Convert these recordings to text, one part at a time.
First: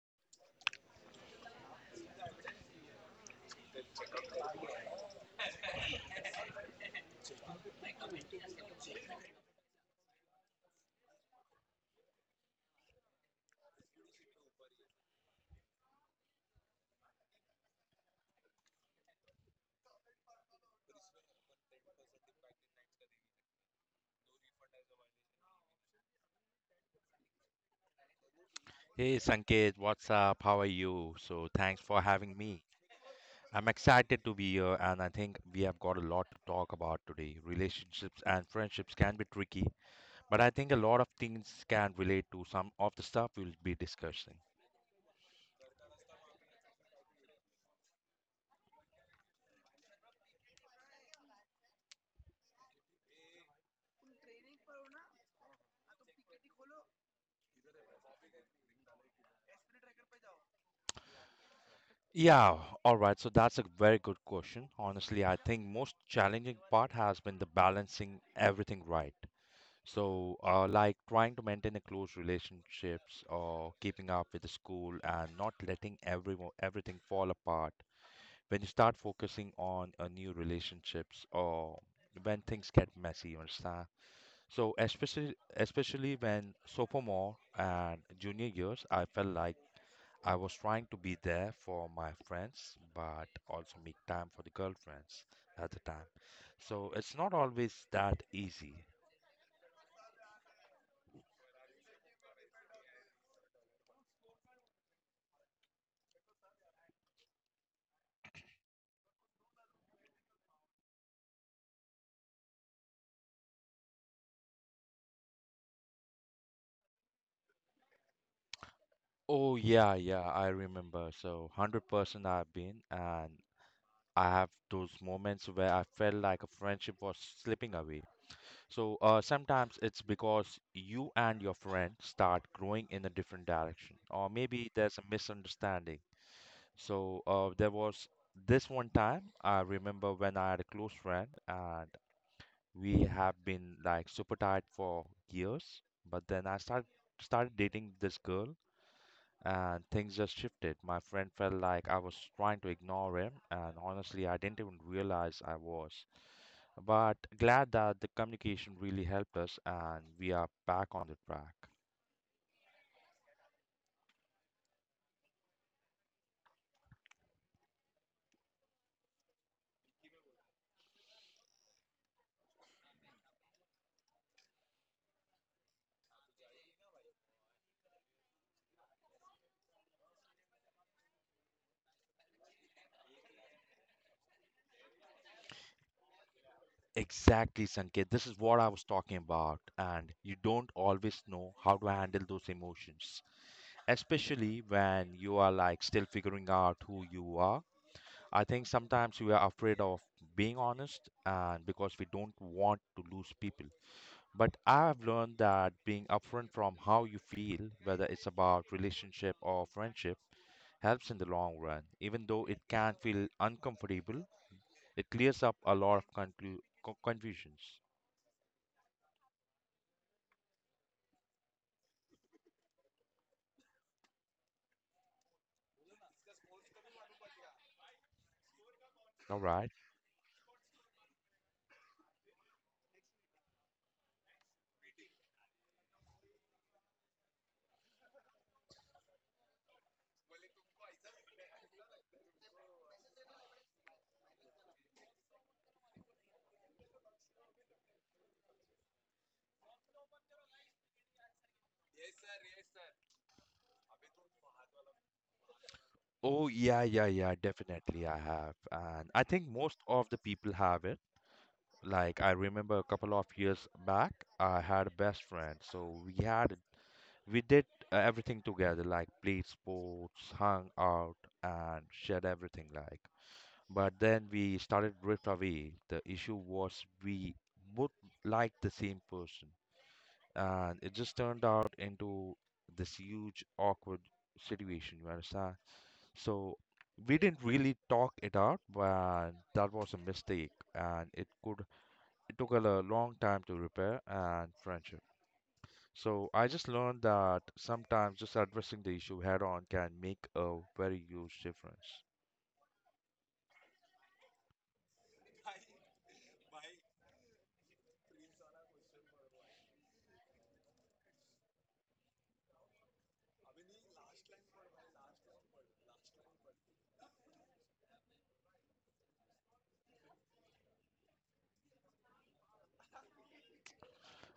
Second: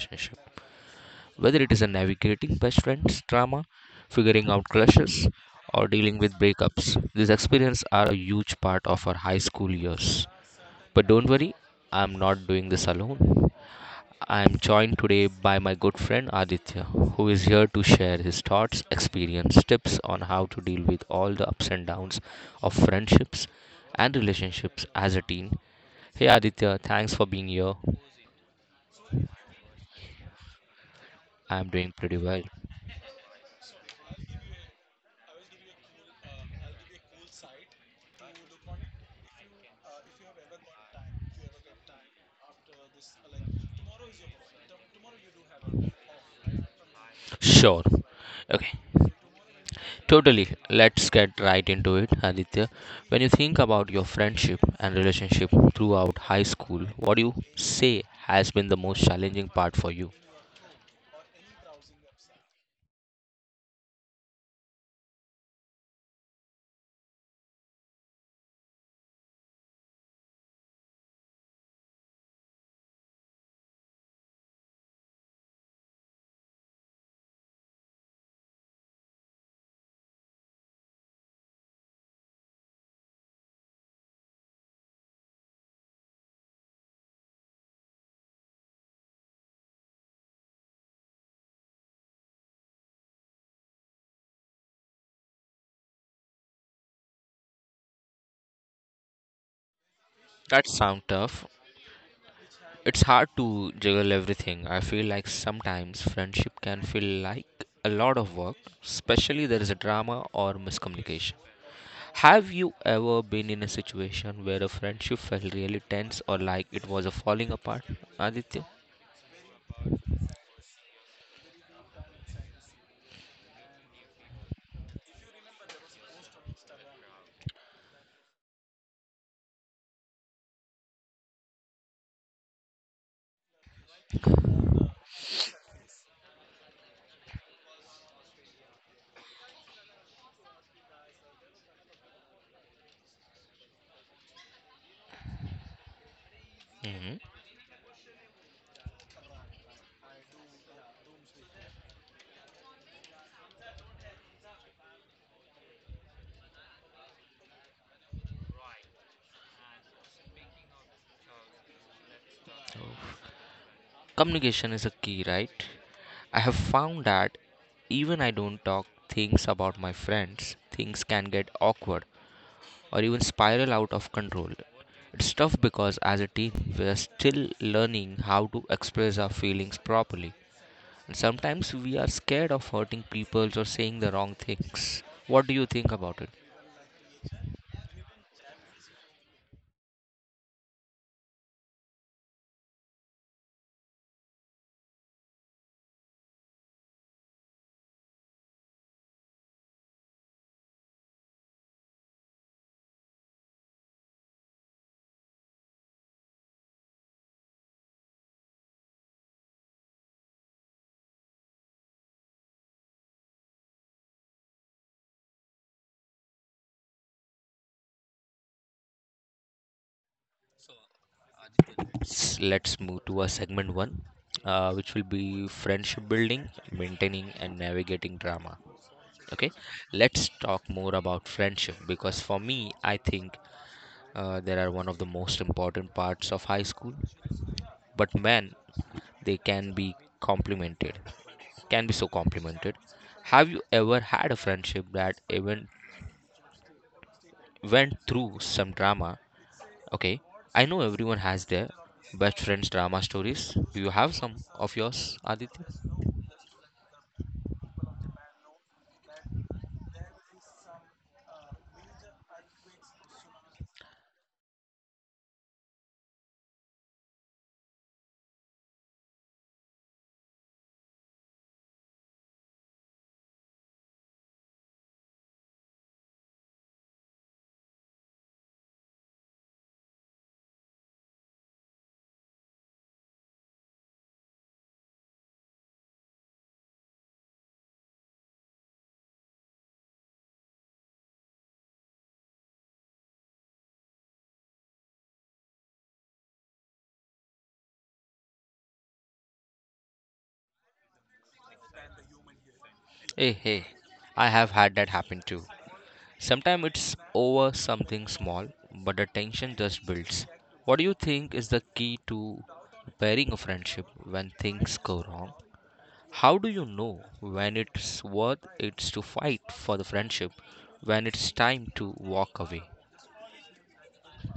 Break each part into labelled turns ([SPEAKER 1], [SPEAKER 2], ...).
[SPEAKER 1] relationship. Whether it is a navigating best friends drama, figuring out crushes, or dealing with breakups, these experiences are a huge part of our high school years. But don't worry, I'm not doing this alone. I am joined today by my good friend Aditya, who is here to share his thoughts, experience, tips on how to deal with all the ups and downs of friendships and relationships as a teen. Hey Aditya, thanks for being here.
[SPEAKER 2] Hey Sanket, what's up? How are you? So
[SPEAKER 1] I'm
[SPEAKER 2] thanks
[SPEAKER 1] doing
[SPEAKER 2] for
[SPEAKER 1] pretty
[SPEAKER 2] having
[SPEAKER 1] well.
[SPEAKER 2] me. I'm excited to be here, and I think we have got a lot to talk about today. Relationships and friendships can be tricky, but I think a lot of things can relate to some of the stuff we'll be discussing.
[SPEAKER 1] Sure. Okay. Totally. Let's get right into it, Aditya. When you think about your friendship and relationship throughout high school, what do you say has been the most challenging part for you?
[SPEAKER 2] Yeah, all right. So that's a very good question. Honestly, I think most challenging part has been the balancing everything right. So, like trying to maintain the close relationships or keeping up with the school and not letting everyone everything fall apart. When you start focusing on a new relationships or when things get messy, you understand? So, especially when sophomore and junior years, I felt like I was trying to be there for my friends, but also make time for the girlfriends at the time. So, it's not always that easy.
[SPEAKER 1] That sounds tough. It's hard to juggle everything. I feel like sometimes friendship can feel like a lot of work, especially there is a drama or miscommunication. Have you ever been in a situation where a friendship felt really tense or like it was a falling apart, Aditya?
[SPEAKER 2] Oh yeah, yeah, I remember. So 100% I've been, and I have those moments where I felt like a friendship was slipping away. So sometimes it's because you and your friend start growing in a different direction, or maybe there's a misunderstanding. So there was this one time I remember when I had a close friend, and we have been like super tight for years, but then I started
[SPEAKER 1] Hmm.
[SPEAKER 2] started dating this girl, and things just shifted. My friend felt like I was trying to ignore him, and honestly, I didn't even realize I was. But glad that the communication really helped us, and we are back on the track.
[SPEAKER 1] Communication is a key, right? I have found that even I don't talk things about my friends, things can get awkward, or even spiral out of control. It's tough because as a teen, we are still learning how to express our feelings properly. And sometimes we are scared of hurting people or saying the wrong things. What do you think about it?
[SPEAKER 2] Exactly, Sanket. This is what I was talking about, and you don't always know how to handle those emotions, especially when you are like still figuring out who you are. I think sometimes we are afraid of being honest, and because we don't want to lose people. But I've learned that being upfront from how you feel, whether it's about relationship or friendship, helps in the long run. Even though it can feel uncomfortable, it clears up a lot of confusions.
[SPEAKER 1] Let's move to our segment one, which will be friendship building, maintaining, and navigating drama.
[SPEAKER 2] All
[SPEAKER 1] Okay,
[SPEAKER 2] right.
[SPEAKER 1] let's talk more about friendship because for me, I think there are one of the most important parts of high school. But man, they can be complimented can be so complimented. Have you ever had a friendship that even went through some drama? Okay, I know everyone has their best friends drama stories. Do you have some of yours, Aditya?
[SPEAKER 2] Oh, yeah, yeah, yeah, definitely I have. And I think most of the people have it. Like I remember a couple of years back, I had a best friend. So we did everything together, like played sports, hung out, and shared everything, like, but then we started drift away. The issue was we both liked the same person, and it just turned out into this huge awkward situation. You understand? So we didn't really talk it out, but that was a mistake, and it took a long time to repair and friendship. So I just learned that sometimes just addressing the issue head on can make a very huge difference.
[SPEAKER 1] Hey, hey, I have had that happen too. Sometimes it's over something small, but the tension just builds. What do you think is the key to repairing a friendship when things go wrong? How do you know when it's worth it's to fight for the friendship, when it's time to walk away?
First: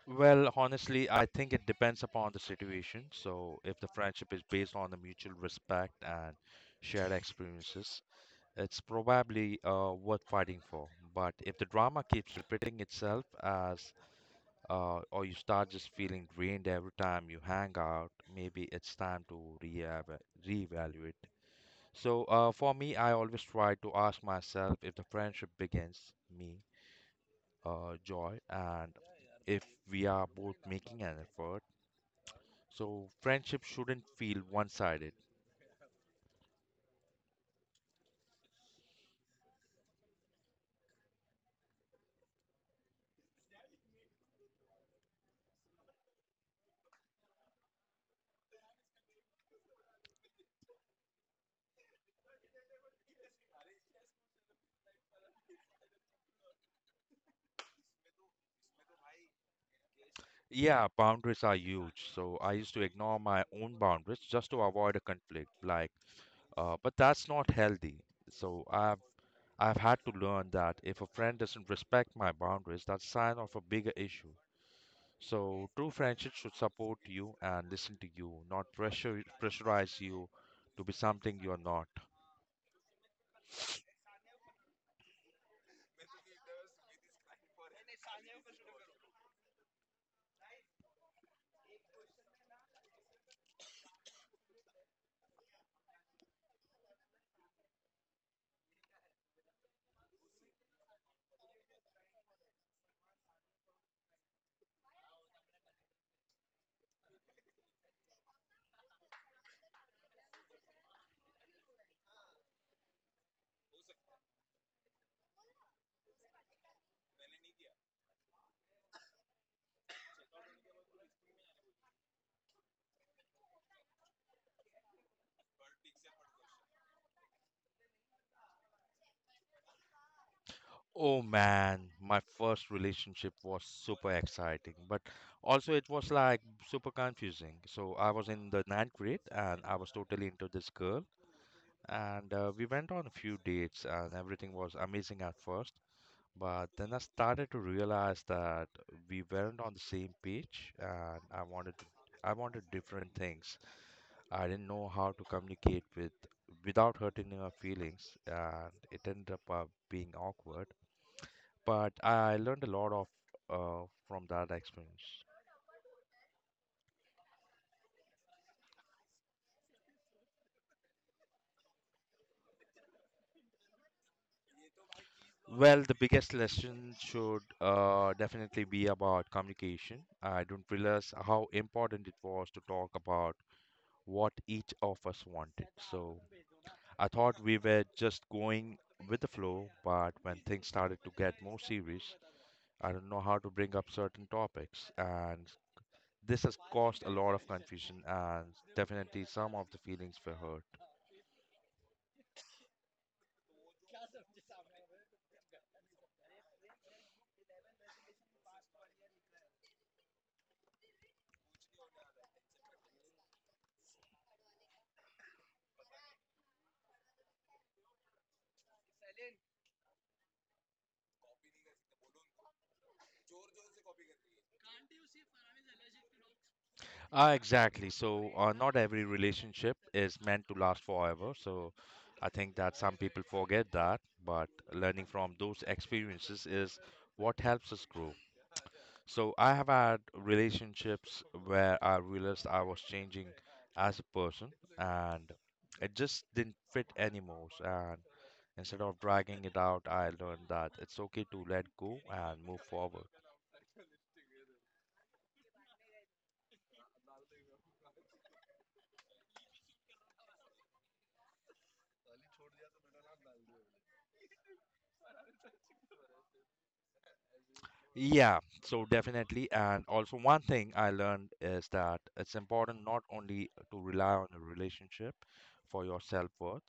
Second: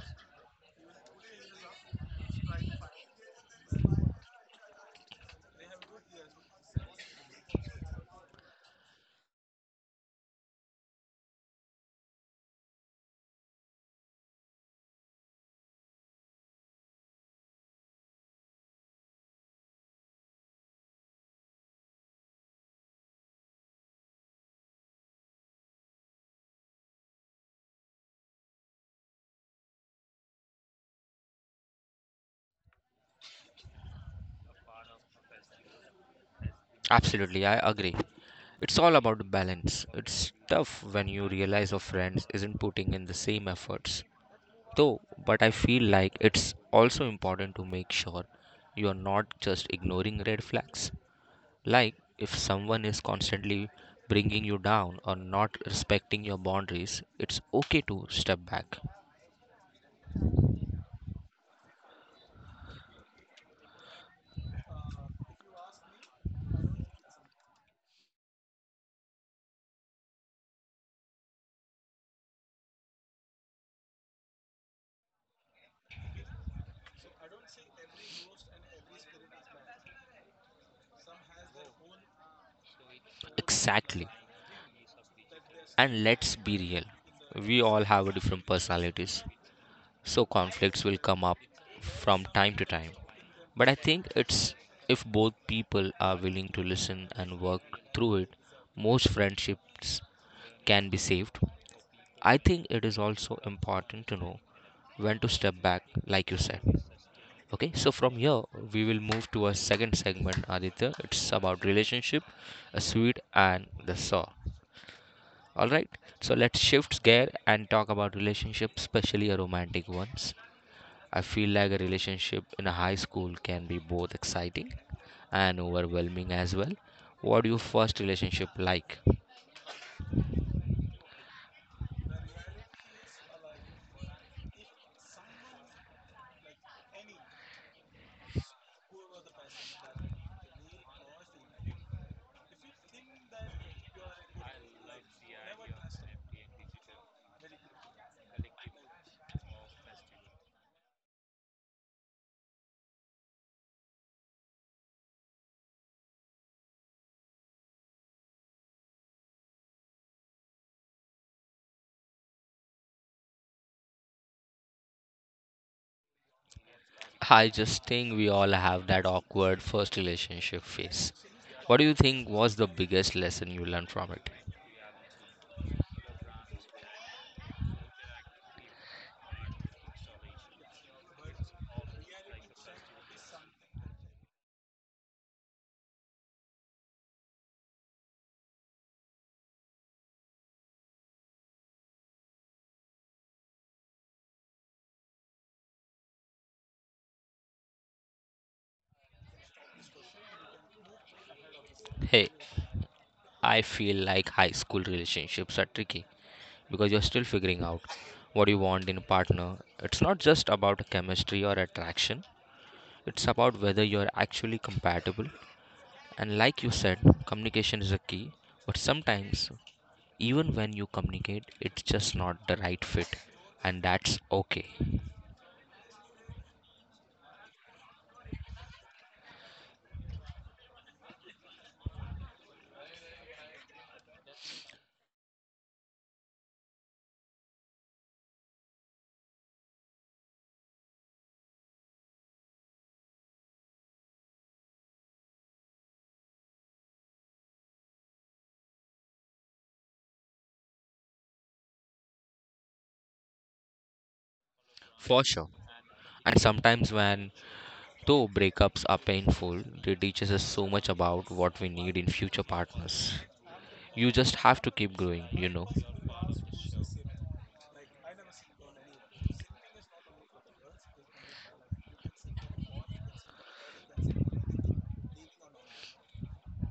[SPEAKER 2] Well, honestly, I think it depends upon the situation. So, if the friendship is based on the mutual respect and shared experiences, it's probably worth fighting for. But if the drama keeps repeating itself as or you start just feeling drained every time you hang out, maybe it's time to re-evaluate. Reevaluate. So, for me, I always try to ask myself if the friendship begins me joy, and if we are both making an effort. So friendship shouldn't feel one-sided.
[SPEAKER 1] Absolutely, I agree. It's all about balance. It's tough when you realize your friends isn't putting in the same efforts. Though, but I feel like it's also important to make sure you are not just ignoring red flags. Like if someone is constantly bringing you down or not respecting your boundaries, it's okay to step back.
[SPEAKER 2] Yeah, boundaries are huge. So I used to ignore my own boundaries just to avoid a conflict. Like, but that's not healthy. So I've had to learn that if a friend doesn't respect my boundaries, that's a sign of a bigger issue. So true friendship should support you and listen to you, not pressure pressurize you to be something you're not.
[SPEAKER 1] Exactly. And let's be real, we all have a different personalities, so conflicts will come up from time to time. But I think it's if both people are willing to listen and work through it, most friendships can be saved. I think it is also important to know when to step back, like you said. Okay, so from here we will move to our second segment, Aditya. It's about relationship, a sweet and the sour. All right, so let's shift gear and talk about relationships, especially a romantic ones. I feel like a relationship in a high school can be both exciting and overwhelming as well. What your first relationship like?
[SPEAKER 2] Oh man, my first relationship was super exciting, but also it was like super confusing. So I was in the ninth grade and I was totally into this girl, and we went on a few dates, and everything was amazing at first. But then I started to realize that we weren't on the same page, and I wanted different things. I didn't know how to communicate without hurting her feelings, and it ended up being awkward, but I learned a lot of from that experience.
[SPEAKER 1] I just think we all have that awkward first relationship phase. What do you think was the biggest lesson you learned from it?
[SPEAKER 2] Well, the biggest lesson should definitely be about communication. I don't realize how important it was to talk about what each of us wanted. So I thought we were just going with the flow, but when things started to get more serious, I don't know how to bring up certain topics. And this has caused a lot of confusion, and definitely some of the feelings were hurt.
[SPEAKER 1] Hey, I feel like high school relationships are tricky because you're still figuring out what you want in a partner. It's not just about chemistry or attraction. It's about whether you're actually compatible. And like you said, communication is a key. But sometimes, even when you communicate, it's just not the right fit. And that's okay.
[SPEAKER 2] Exactly. So, not every relationship is meant to last forever. So, I think that some people forget that, but learning from those experiences is what helps us grow. So, I have had relationships where I realized I was changing as a person, and it just didn't fit anymore. And instead of dragging it out, I learned that it's okay to let go and move forward.
[SPEAKER 1] For sure. And sometimes, when though breakups are painful, they teaches us so much about what we need in future partners. You just have to keep growing, you know.
[SPEAKER 2] Yeah, so definitely. And also, one thing I learned is that it's important not only to rely on a relationship for your self-worth.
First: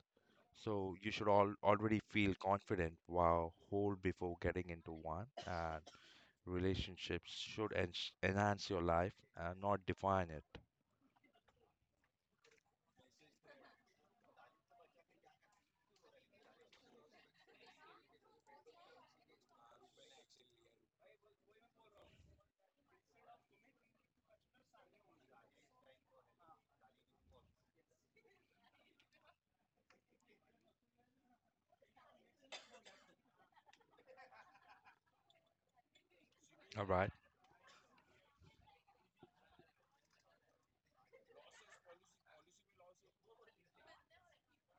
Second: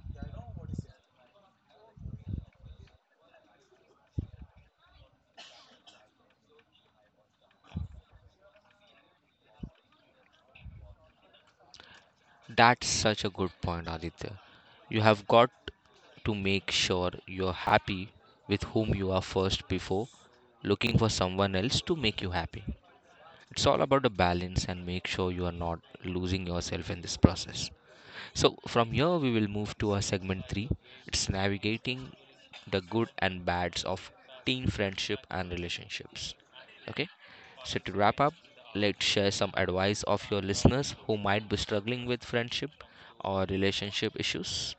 [SPEAKER 2] So you should all already feel confident while whole before getting into one. And relationships should en enhance your life and not define it.
[SPEAKER 1] That's such a good point, Aditya. You have got to make sure you're happy with whom you are first before looking for someone else to make you happy. It's all about the balance and make sure you are not losing yourself in this process. So from here we will move to our segment 3. It's navigating the good and bads of teen friendship and relationships.
[SPEAKER 2] All
[SPEAKER 1] Okay?
[SPEAKER 2] right.
[SPEAKER 1] So to wrap up, let's share some advice of your listeners who might be struggling with friendship or relationship issues.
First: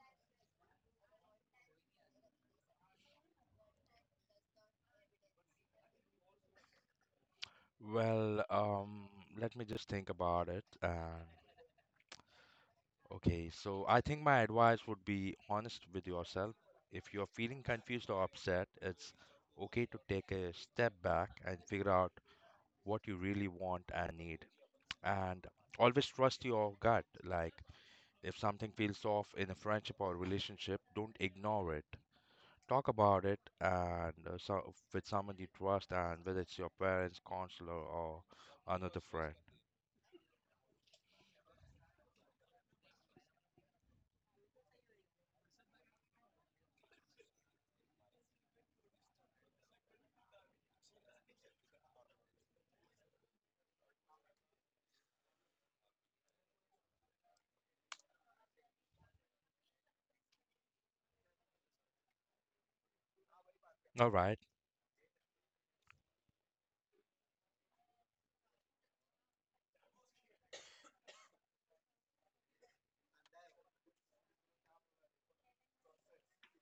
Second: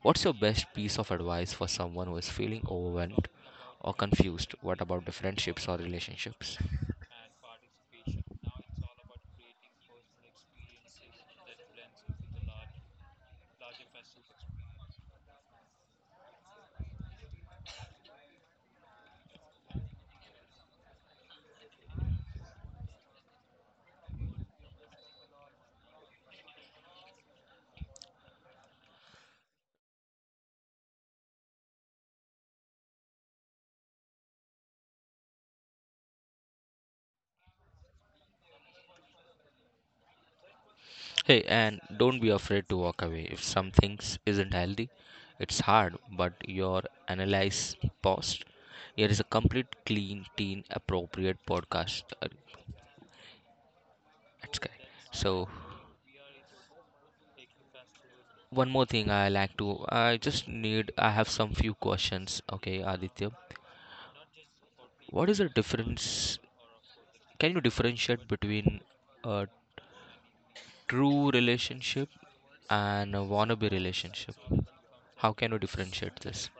[SPEAKER 1] What's your best piece of advice for someone who is feeling overwhelmed or confused? What about the friendships or relationships?
[SPEAKER 2] Well, let me just think about it. And Okay, so I think my advice would be honest with yourself. If you're feeling confused or upset, it's okay to take a step back and figure out what you really want and need. And always trust your gut. Like, if something feels off in a friendship or relationship, don't ignore it. Talk about it and, so, with someone you trust, and whether it's your parents, counselor, or another friend.
[SPEAKER 1] Hey, and don't be afraid to walk away if something isn't healthy. It's hard, but your analyze post. Here is a complete, clean, teen appropriate podcast at Sky. So, one more thing I like to. I just need. I have some few questions. Okay, Aditya,
[SPEAKER 2] All right.
[SPEAKER 1] what is the difference? Can you differentiate between a true relationship and a wannabe relationship? How can you differentiate this?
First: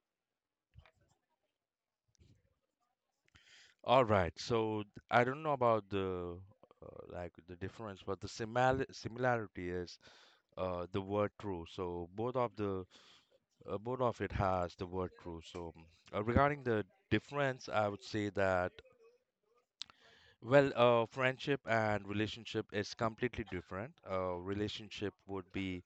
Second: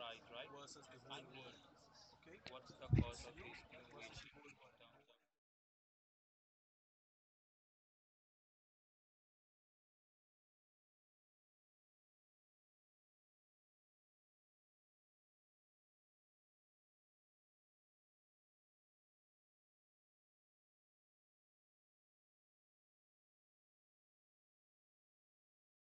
[SPEAKER 2] All right. So I don't know about the like the difference, but the similarity is the word true. So both of it has the word true. So regarding the difference, I would say that well, friendship and relationship is completely different. Relationship would be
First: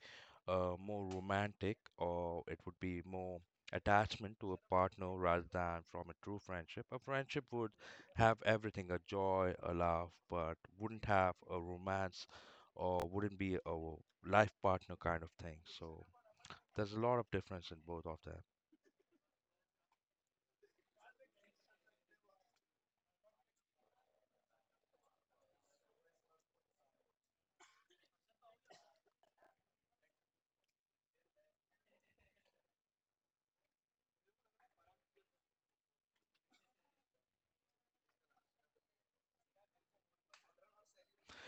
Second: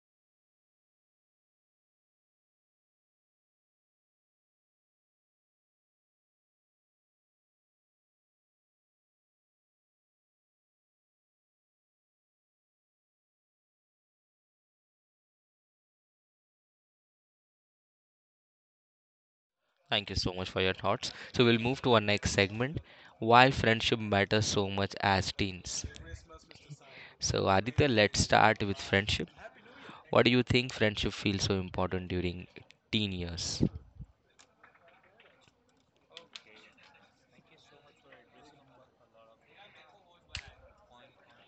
[SPEAKER 2] more romantic, or it would be more attachment to a partner rather than from a true friendship. A friendship would have everything, a joy, a laugh, but wouldn't have a romance or wouldn't be a life partner kind of thing. So there's a lot of difference in both of them.
[SPEAKER 1] Thank you so much for your thoughts. So we'll move to our next segment. Why friendship matters so much as teens. So Aditya, let's start with friendship. What do you think friendship feels so important during teen years?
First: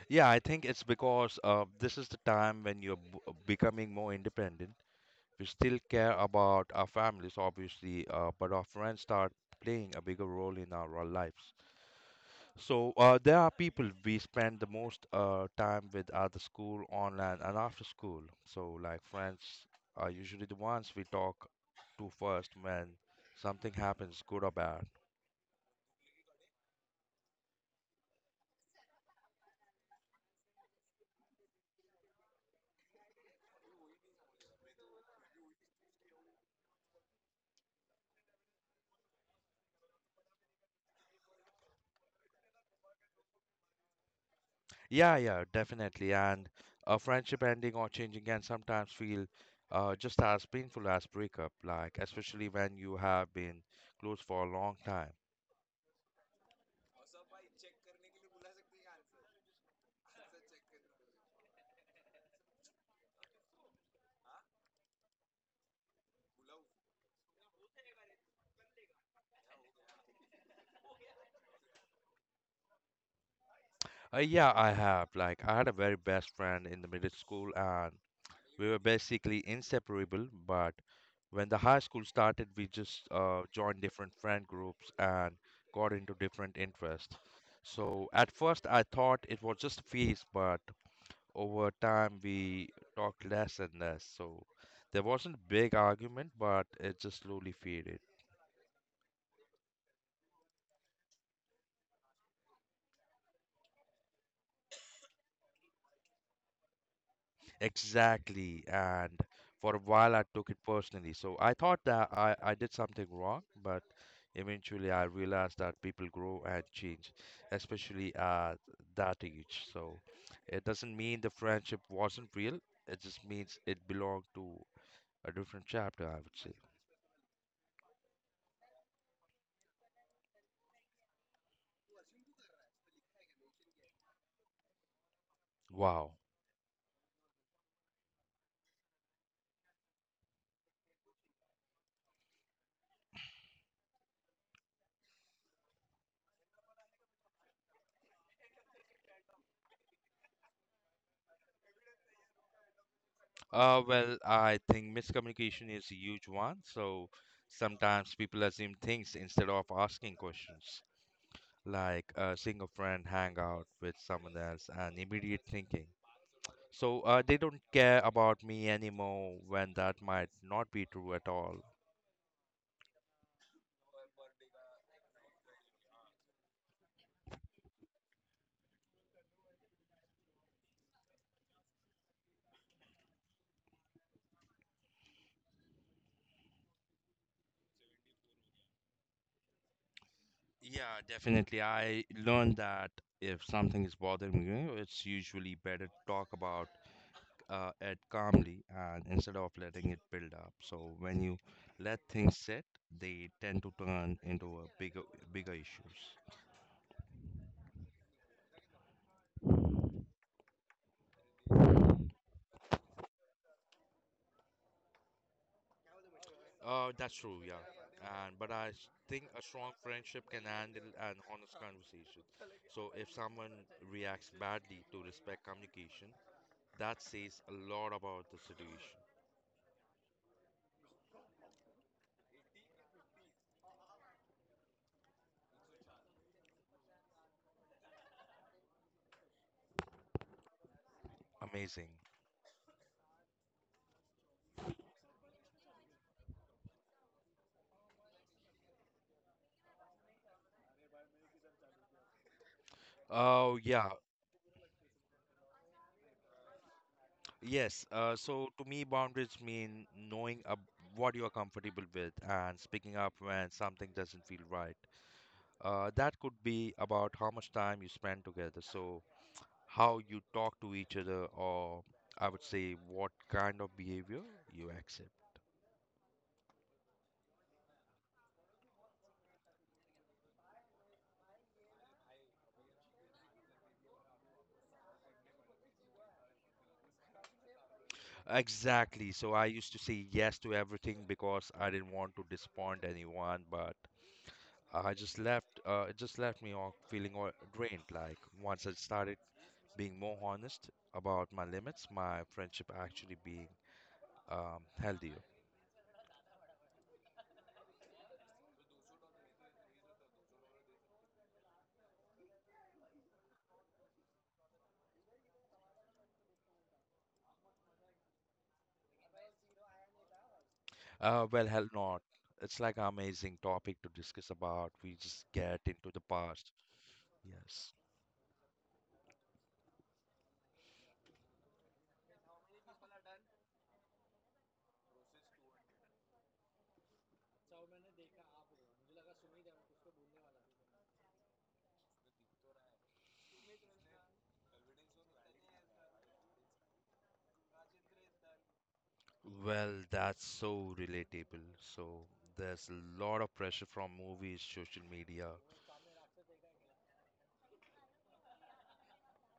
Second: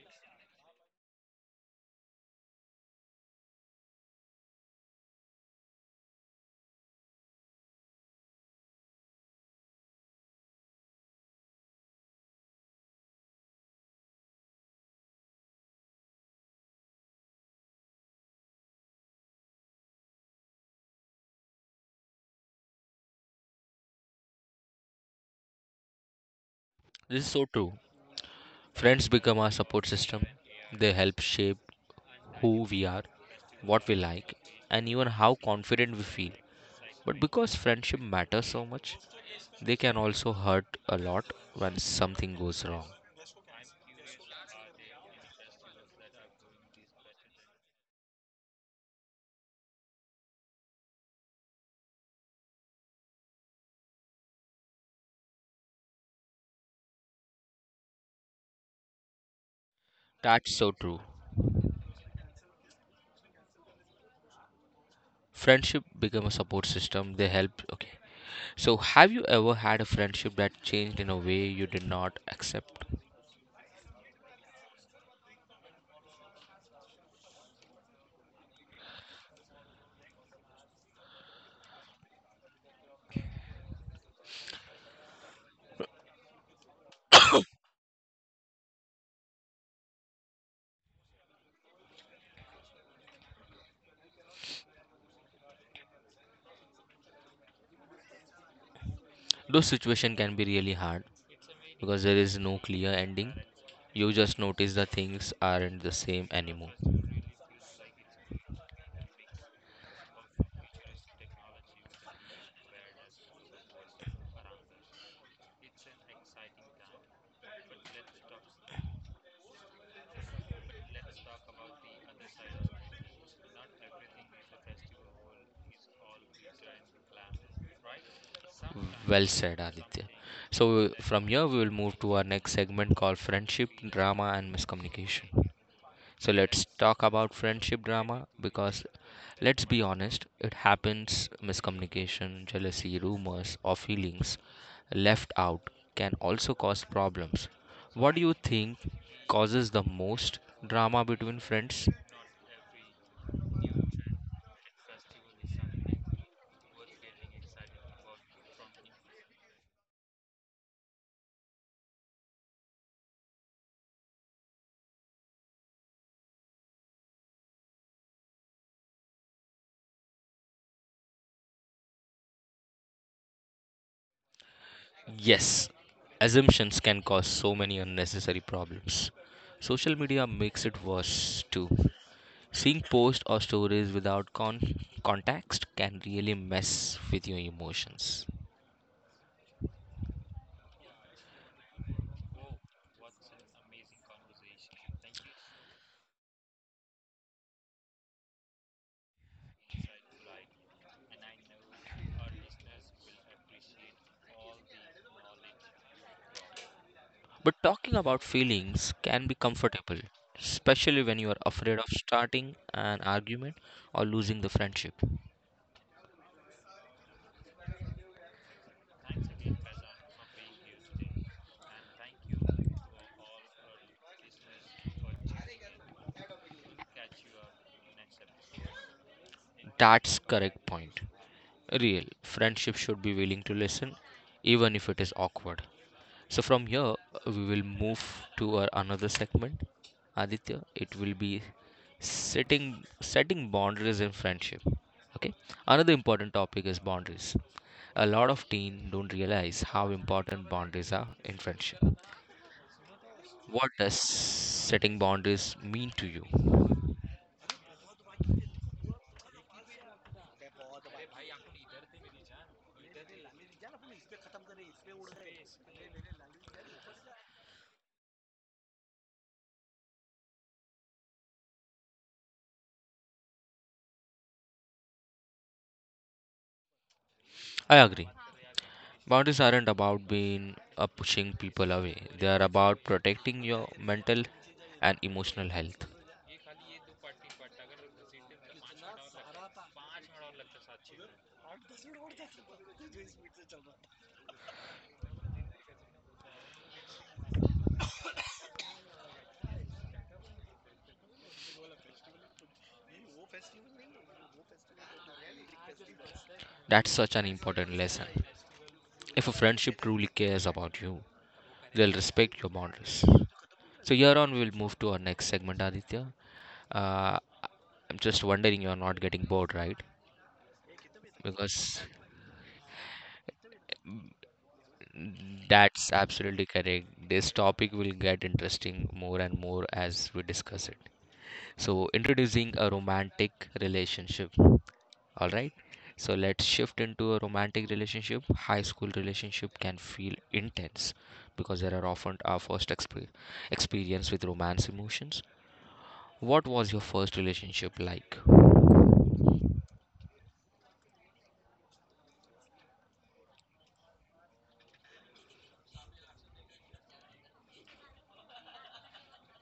[SPEAKER 2] Yeah, I think it's because this is the time when you're becoming more independent. We still care about our families, obviously, but our friends start playing a bigger role in our lives. So there are people we spend the most time with at the school, online, and after school. So like friends are usually the ones we talk to first when something happens, good or bad.
[SPEAKER 1] This is so true. Friends become our support system. They help shape who we are, what we like, and even how confident we feel. But because friendship matters so much, they can also hurt a lot when something goes wrong.
[SPEAKER 2] Yeah, yeah, definitely. And a friendship ending or changing can sometimes feel just as painful as breakup, like especially when you have been close for a long time.
[SPEAKER 1] That's so true. Friendship become a support system. They help. Okay. So, have you ever had a friendship that changed in a way you did not accept?
[SPEAKER 2] Yeah, I have. Like, I had a very best friend in the middle school, and we were basically inseparable. But when the high school started, we just joined different friend groups and got into different interests. So at first, I thought it was just a phase, but over time, we talked less and less. So there wasn't big argument, but it just slowly faded.
[SPEAKER 1] Those situation can be really hard because there is no clear ending. You just notice the things aren't the same anymore.
[SPEAKER 2] Exactly. And for a while, I took it personally. So I thought that I did something wrong, but eventually I realized that people grow and change, especially at that age. So it doesn't mean the friendship wasn't real, it just means it belonged to a different chapter, I would say.
[SPEAKER 1] Well said, Aditya. So, from here, we will move to our next segment called Friendship Drama and Miscommunication.
[SPEAKER 2] Wow.
[SPEAKER 1] So, let's talk about friendship drama because let's be honest, it happens. Miscommunication, jealousy, rumors, or feelings left out can also cause problems. What do you think causes the most drama between friends?
[SPEAKER 2] Well, I think miscommunication is a huge one. So sometimes people assume things instead of asking questions, like, seeing a friend hang out with someone else and immediate thinking. So they don't care about me anymore when that might not be true at all.
[SPEAKER 1] Yes, assumptions can cause so many unnecessary problems. Social media makes it worse too. Seeing posts or stories without context can really mess with your emotions.
[SPEAKER 2] Yeah, definitely. I learned that if something is bothering you, it's usually better to talk about it calmly, and instead of letting it build up. So when you let things sit, they tend to turn into a bigger issues.
[SPEAKER 1] But talking about feelings can be comfortable, especially when you are afraid of starting an argument or losing the friendship.
[SPEAKER 2] That's true, yeah. And but I think a strong friendship can handle an honest conversation. So if someone reacts badly to respect communication, that says a lot about the situation.
[SPEAKER 1] That's correct point. Real friendship should be willing to listen even if it is awkward. So from here we will move to our another segment. Aditya, it will be
[SPEAKER 2] Amazing.
[SPEAKER 1] setting boundaries in friendship. Okay? Another important topic is boundaries. A lot of teens don't realize how important boundaries are in friendship.
[SPEAKER 2] Oh
[SPEAKER 1] What
[SPEAKER 2] yeah,
[SPEAKER 1] does setting boundaries mean to you?
[SPEAKER 2] yes. So to me, boundaries mean knowing ab what you are comfortable with and speaking up when something doesn't feel right. That could be about how much time you spend together. So how you talk to each other, or I would say what kind of behavior you accept.
[SPEAKER 1] I agree. Boundaries aren't about being pushing people away. They are about protecting your mental and emotional health.
[SPEAKER 2] Exactly. So I used to say yes to everything because I didn't want to disappoint anyone, but I just left. It just left me all feeling all drained. Like once I started being more honest about my limits, my friendship actually being healthier.
[SPEAKER 1] That's such an important lesson. If a friendship truly cares about you, they'll respect your boundaries. So here on, we'll move to our next segment, Aditya. Uh, I'm just wondering you're not getting bored, right?
[SPEAKER 2] Well, hell
[SPEAKER 1] Because
[SPEAKER 2] not. It's like an amazing topic to discuss about. We just get
[SPEAKER 1] that's
[SPEAKER 2] into the
[SPEAKER 1] absolutely
[SPEAKER 2] past.
[SPEAKER 1] correct. This topic
[SPEAKER 2] Yes.
[SPEAKER 1] will get interesting more and more as we discuss it. So, introducing a romantic relationship. All right. So, let's shift into a romantic relationship. High school relationship can feel intense because there are often our first experience with romance emotions. What was your first relationship like?
[SPEAKER 2] Well, that's so relatable. So there's a lot of pressure from movies, social media.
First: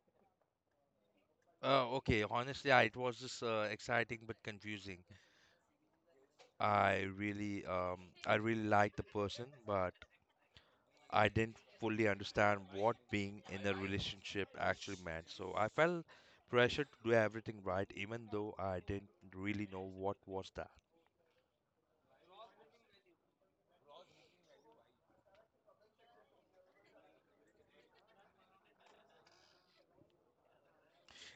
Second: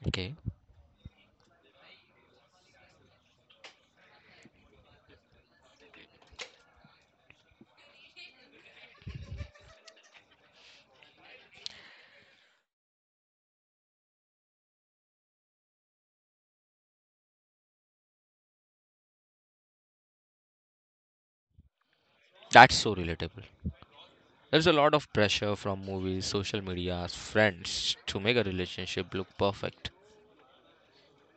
[SPEAKER 1] Okay.
[SPEAKER 2] Okay, honestly, it was just exciting but confusing. I really liked the person, but I didn't fully understand what being in a relationship actually meant. So I felt pressure to do everything right, even though I didn't really know what was that.
[SPEAKER 1] That's so relatable. There's a lot of pressure from movies, social media, friends to make a relationship look perfect.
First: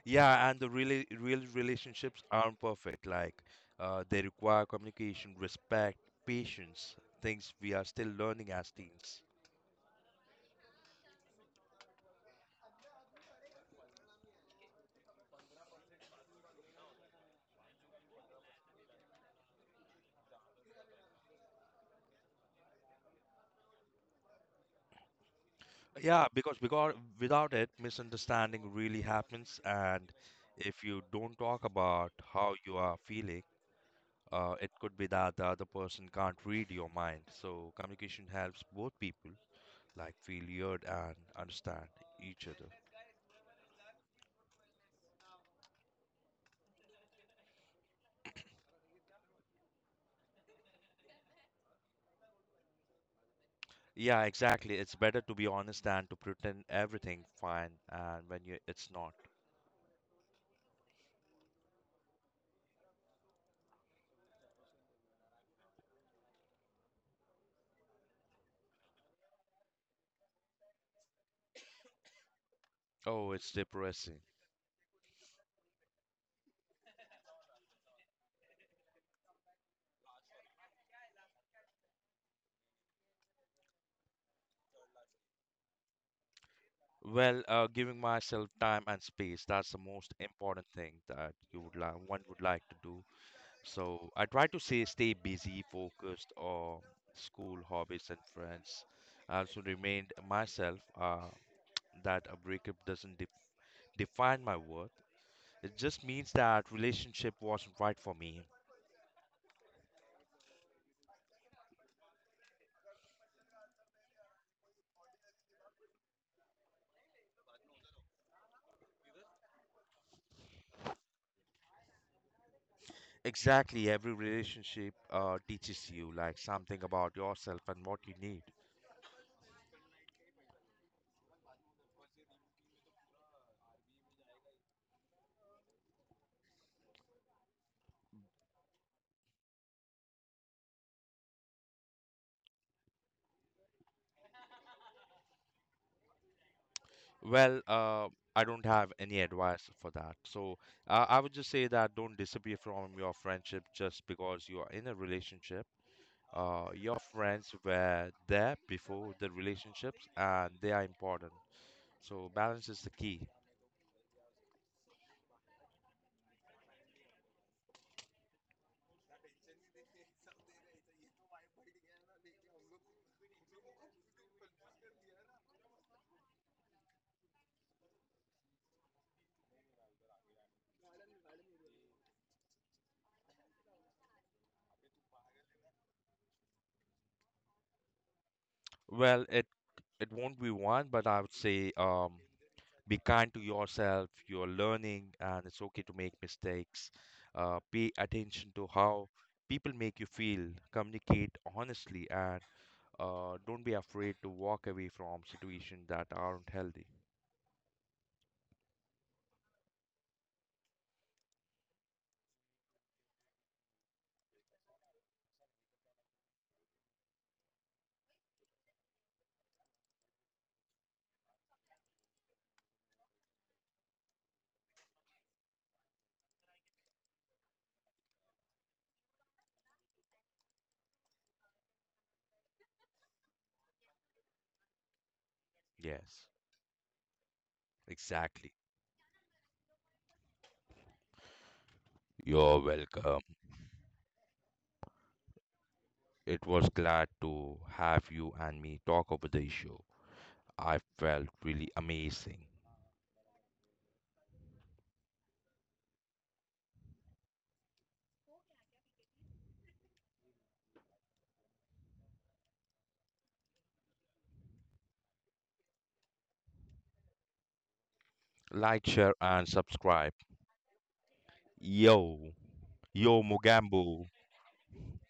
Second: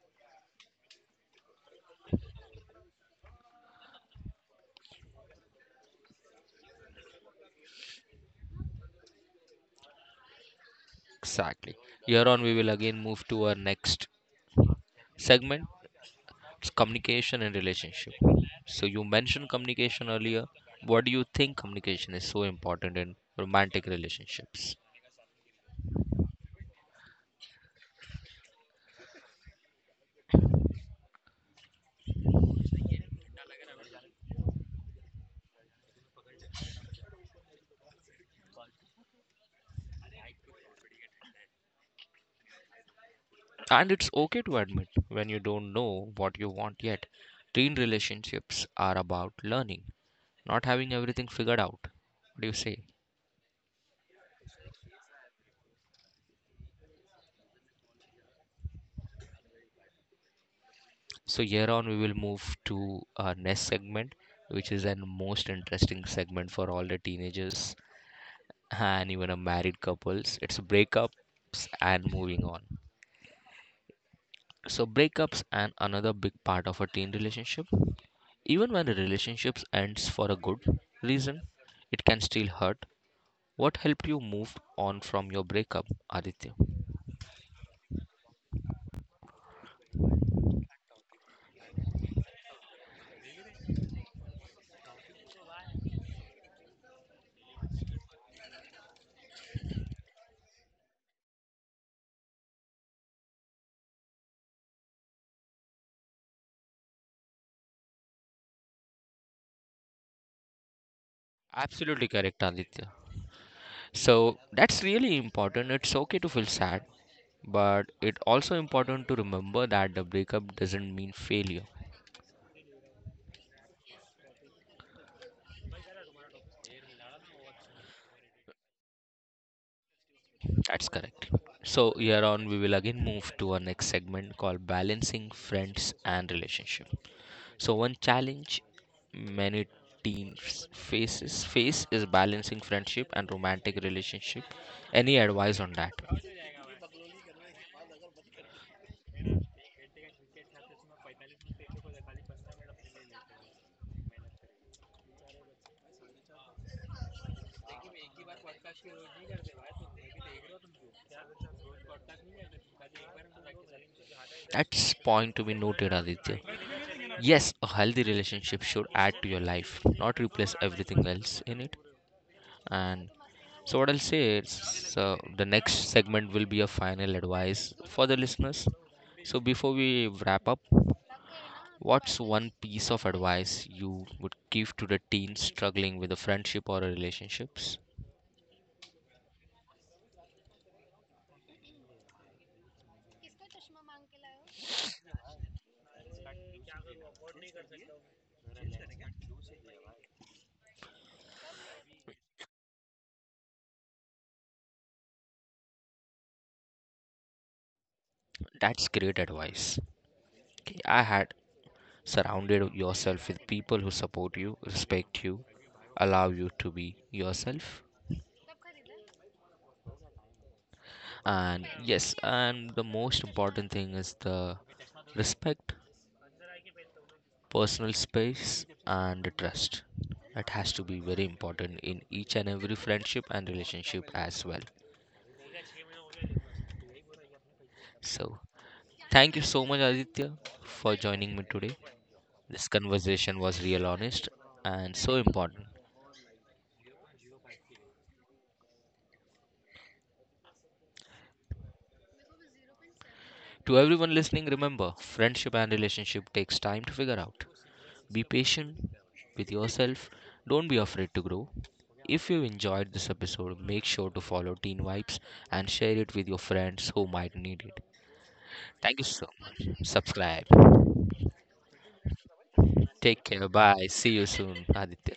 [SPEAKER 2] Yeah, and the real relationships aren't perfect. Like they require communication, respect, patience, things we are still learning as teens.
[SPEAKER 1] Exactly. Here on, we will again move to our next segment. It's communication and relationship. So you mentioned communication earlier. What do you think communication is so important in romantic relationships?
[SPEAKER 2] Yeah, because without it, misunderstanding really happens, and if you don't talk about how you are feeling, it could be that the other person can't read your mind. So communication helps both people like feel heard and understand each other.
[SPEAKER 1] And it's okay to admit when you don't know what you want yet. Teen relationships are about learning, not having everything figured out. What do you say?
[SPEAKER 2] Yeah, exactly. It's better to be honest than to pretend everything fine and when you it's not.
[SPEAKER 1] So here on we will move to our next segment, which is an most interesting segment for all the teenagers and even a married couples. It's breakups and moving on.
[SPEAKER 2] Oh, it's depressing.
[SPEAKER 1] So breakups and another big part of a teen relationship. Even when the relationship ends for a good reason, it can still hurt. What helped you move on from your breakup, Aditya?
[SPEAKER 2] Well, giving myself time and space, that's the most important thing that you would like one would like to do. So I try to say stay busy, focused on school, hobbies and friends. I also remind myself that a breakup doesn't de define my worth. It just means that relationship wasn't right for me.
[SPEAKER 1] Absolutely correct, Aditya. So that's really important. It's okay to feel sad, but it's also important to remember that the breakup doesn't mean failure.
[SPEAKER 2] Exactly, every relationship teaches you like something about yourself and what you need.
[SPEAKER 1] That's correct. So here on, we will again move to our next segment called balancing friends and relationship. So one challenge many teams faces face is balancing friendship and romantic relationship. Any advice on that?
[SPEAKER 2] Well, I don't have any advice for that. So I would just say that don't disappear from your friendship just because you are in a relationship. Your friends were there before the relationships, and they are important. So balance is the key.
[SPEAKER 1] That's point to be noted, Aditya. Yes, a healthy relationship should add to your life, not replace everything else in it. And so what I'll say is the next segment will be a final advice for the listeners. So before we wrap up, what's one piece of advice you would give to the teen struggling with a friendship or a relationships?
[SPEAKER 2] Well, it won't be one, but I would say be kind to yourself. You're learning, and it's okay to make mistakes. Pay attention to how people make you feel. Communicate honestly, and don't be afraid to walk away from situations that aren't healthy.
[SPEAKER 1] That's great advice. Okay, I had surrounded yourself with people who support you, respect you, allow you to be yourself. And yes, and the most important thing is the respect, personal space and the trust. That has to be very important in each and every friendship and relationship as well.
[SPEAKER 2] Yes,
[SPEAKER 1] So
[SPEAKER 2] exactly.
[SPEAKER 1] thank you so much, Aditya, for joining me today.
[SPEAKER 2] You're
[SPEAKER 1] This
[SPEAKER 2] welcome.
[SPEAKER 1] conversation was real honest and so important.
[SPEAKER 2] It was glad to have you and me talk over the issue. I felt really amazing.
[SPEAKER 1] To everyone listening, remember friendship and relationship takes time to figure out. Be patient with yourself. Don't be afraid to grow. If you enjoyed this episode, make sure to follow Teen Vibes and share it with your friends who might need it.
[SPEAKER 2] Like,
[SPEAKER 1] Thank you
[SPEAKER 2] share,
[SPEAKER 1] so
[SPEAKER 2] and
[SPEAKER 1] much.
[SPEAKER 2] subscribe.
[SPEAKER 1] Subscribe.
[SPEAKER 2] Yo, yo,
[SPEAKER 1] Take care.
[SPEAKER 2] Mugambo.
[SPEAKER 1] Bye. See you soon, Aditya.